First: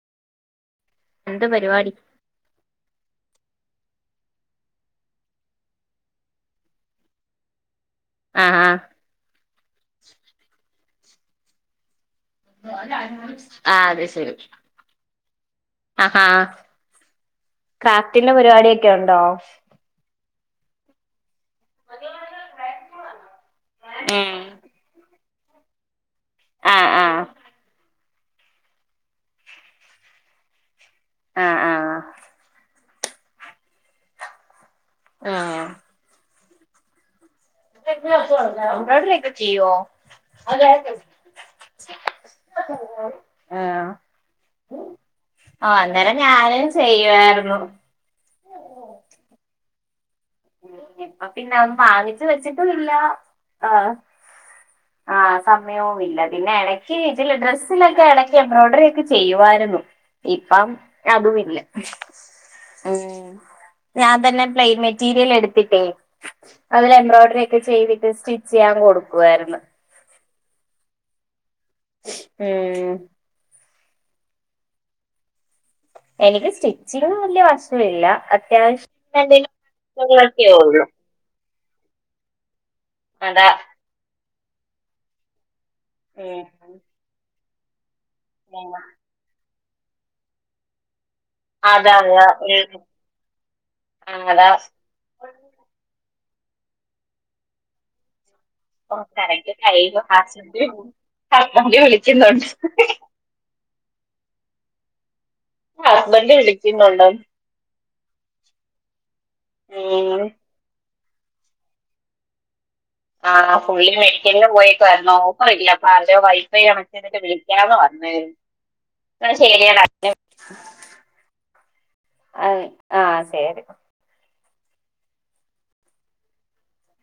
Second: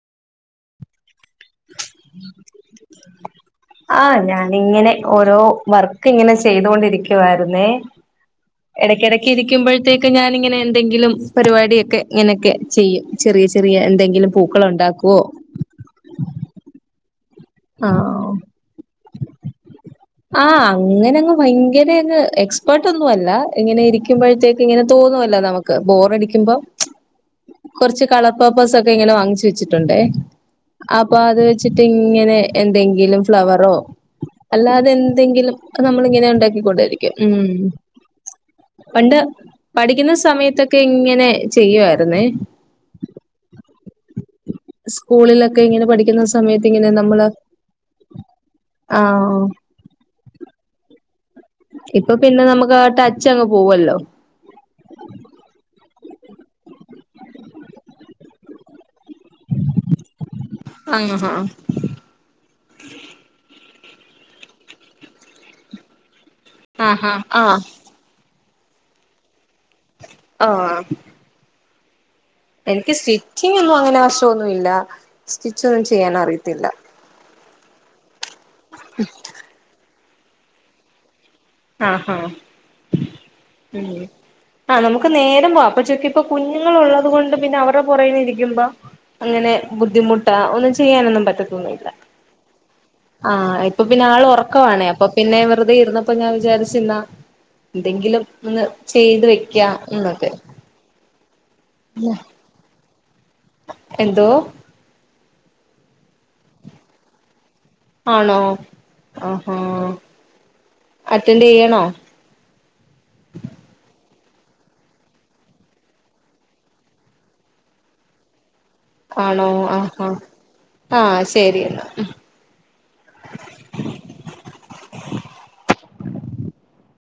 എന്ത് പരിപാടി ആഹ് ഞാനിങ്ങനെ ഓരോ വർക്കിങ്ങനെ ചെയ്തോണ്ടിരിക്കുവാര്ന്നേ ആഹ് ആഹ് എടക്കെടക്ക് ഇരിക്കുമ്പഴ്ത്തേക്ക് ഞാാനിങ്ങനെ എന്തെങ്കിലും പരിപാടിയൊക്കെ ഇങ്ങനൊക്കെ ചെയ്യും ചെറിയ ചെറിയ ആഹ് അത് എന്തെങ്കിലും ശരി പൂക്കള് ഉണ്ടാക്കുവോ ആഹാ ആഹ് ക്രാഫ്റ്റിന്റെ പരിപാടിയൊക്കെ ഒണ്ടോ ആഹ് അങ്ങനങ്ങും ഭയ്ങ്കര അങ്ങ് എക്സ്പേർട്ടൊന്നുവല്ല ഇങ്ങനെ ഉം ഇരിക്കുമ്പഴ്ത്തേക്ക് ഇങ്ങനെ തോന്നുവല്ലോ നമക്ക് ബോറടി ക്കുമ്പം ആഹ് ആഹ് കൊർച്ച് കളർപേപ്പേഴ്സൊക്കെ ഇങ്ങനെ വാങ്ങിച്ചു വെച്ചിട്ടുണ്ടേ അപ്പൊ അത് ആഹ് വെച്ചിട്ട് ആഹ് ഇങ്ങനെ എന്തെങ്കിലും ഫ്ലവറോ അല്ലാത് തെന്തെങ്കിലും ആഹ് അത് നമ്മളിങ്ങനെ ഉണ്ടാക്കിക്കൊണ്ടിരിക്കും ഉം എംബ്രോയ്ഡറി പണ്ട് ഒക്കെ ചെയ്യോ പഠിക്കുന്ന സമയത്തൊക്കെ ആഹ് ഇങ്ങനെ ചെയ്യുവാരുന്നേ ആഹ് സ്കൂളിലൊക്കെ ഇങ്ങനെ അന്നേരം പഠിക്കുന്ന ഞാനും സമയത്ത് ഇങ്ങനെ നമ്മള് ചെയ്യുവായിരുന്നു ആഹ് ഓഹ് ഉം അഹ് പിന്നാ അതൊന്നും ഇപ്പൊ പിന്നെ നമുക്ക് ആ വാങ്ങിച്ചുവെച്ചിട്ടുവില്ല ടച്ച് അങ്ങ് ആഹ് പോവല്ലോ ആസമയോം വില്ല പിന്നെ എടക്ക് ഇതില്ഡ്രസ്സിലൊക്കെ എടക്ക് എംബ്രോഡറി ഒക്കെ ചെ ചെയ്യുവായിരുന്നു ഇപ്പം ആഹ് ഹാ അതുവില്ല ഊം ഞാൻ തന്നെ പ്ലെയിൻ മെറ്റീരിയലെടുത്തിട്ടേ അതിൽ ആഹാ എംബ്രോയ്ഡറി ആഹ് ഒക്കെ ചെയ്തിട്ട് സ്റ്റി ചെയ്യാൻ കൊടുക്കുവായ്ര്ന്ന് ആ എനിക്ക് ഉം സ്റ്റിച്ചിങ് ഒന്നുംങ്ങനെ ആവശ്യൊന്നുല്ല എനിക്ക് സ്റ്റിച്ചിങ് വല്ല്യ വ ല്ല അത്യാവശ്യം [unintelligible] ആഹാ അതാ ഉം ആ നമുക്ക് നേരംപോവ ൻക്ക്പ്പൊ ഉം കുഞ്ഞുങ്ങൾള്ളത് കൊണ്ട് പിന്നെ അവരുടെ പുറേകേനിരിക്കുമ്പോ അങ്ങനെ ബുദ്ധിമുട്ടാ ഒന്നും ചെയ്യാനൊന്നും പ അതാ [unintelligible] ആ ഇപ്പൊ പിന്നെ ആൾ അതാ ഉറക്കവാണേ അപ്പൊപിന്നെ വെറുതെ ഇരുന്ന് അപ്പൊ ഞാൻ വിചാരിച്ചെന്നാ എന്തെങ്കിലും ഒന്ന് ഓ, ചെയ്ത് കറക്റ്റ് വെക്കാ ടൈം എന്നൊക്കെ ഹസ്ബൻഡ് [unintelligible] വിളിക്കുന്നുണ്ട് എന്തോ ഹസ്ബൻഡ് വിളിക്കുന്നുണ്ട് ആണോ ആഹാ ഉം. അറ്റൻഡ് ചെയ്യണോ ആ പുള്ളി മെഡിക്കലിന് പോയൊക്കായിരുന്നു [unintelligible] അപ്പൊ [unintelligible] വൈഫൈ [unintelligible] വിളിക്കാന്ന് പറഞ്ഞു [unintelligible] എന്നാ ആണോ ശരിയടാ ആഹാ [unintelligible] ആഹ് ശരി എന്നാ ആ ആ ശരി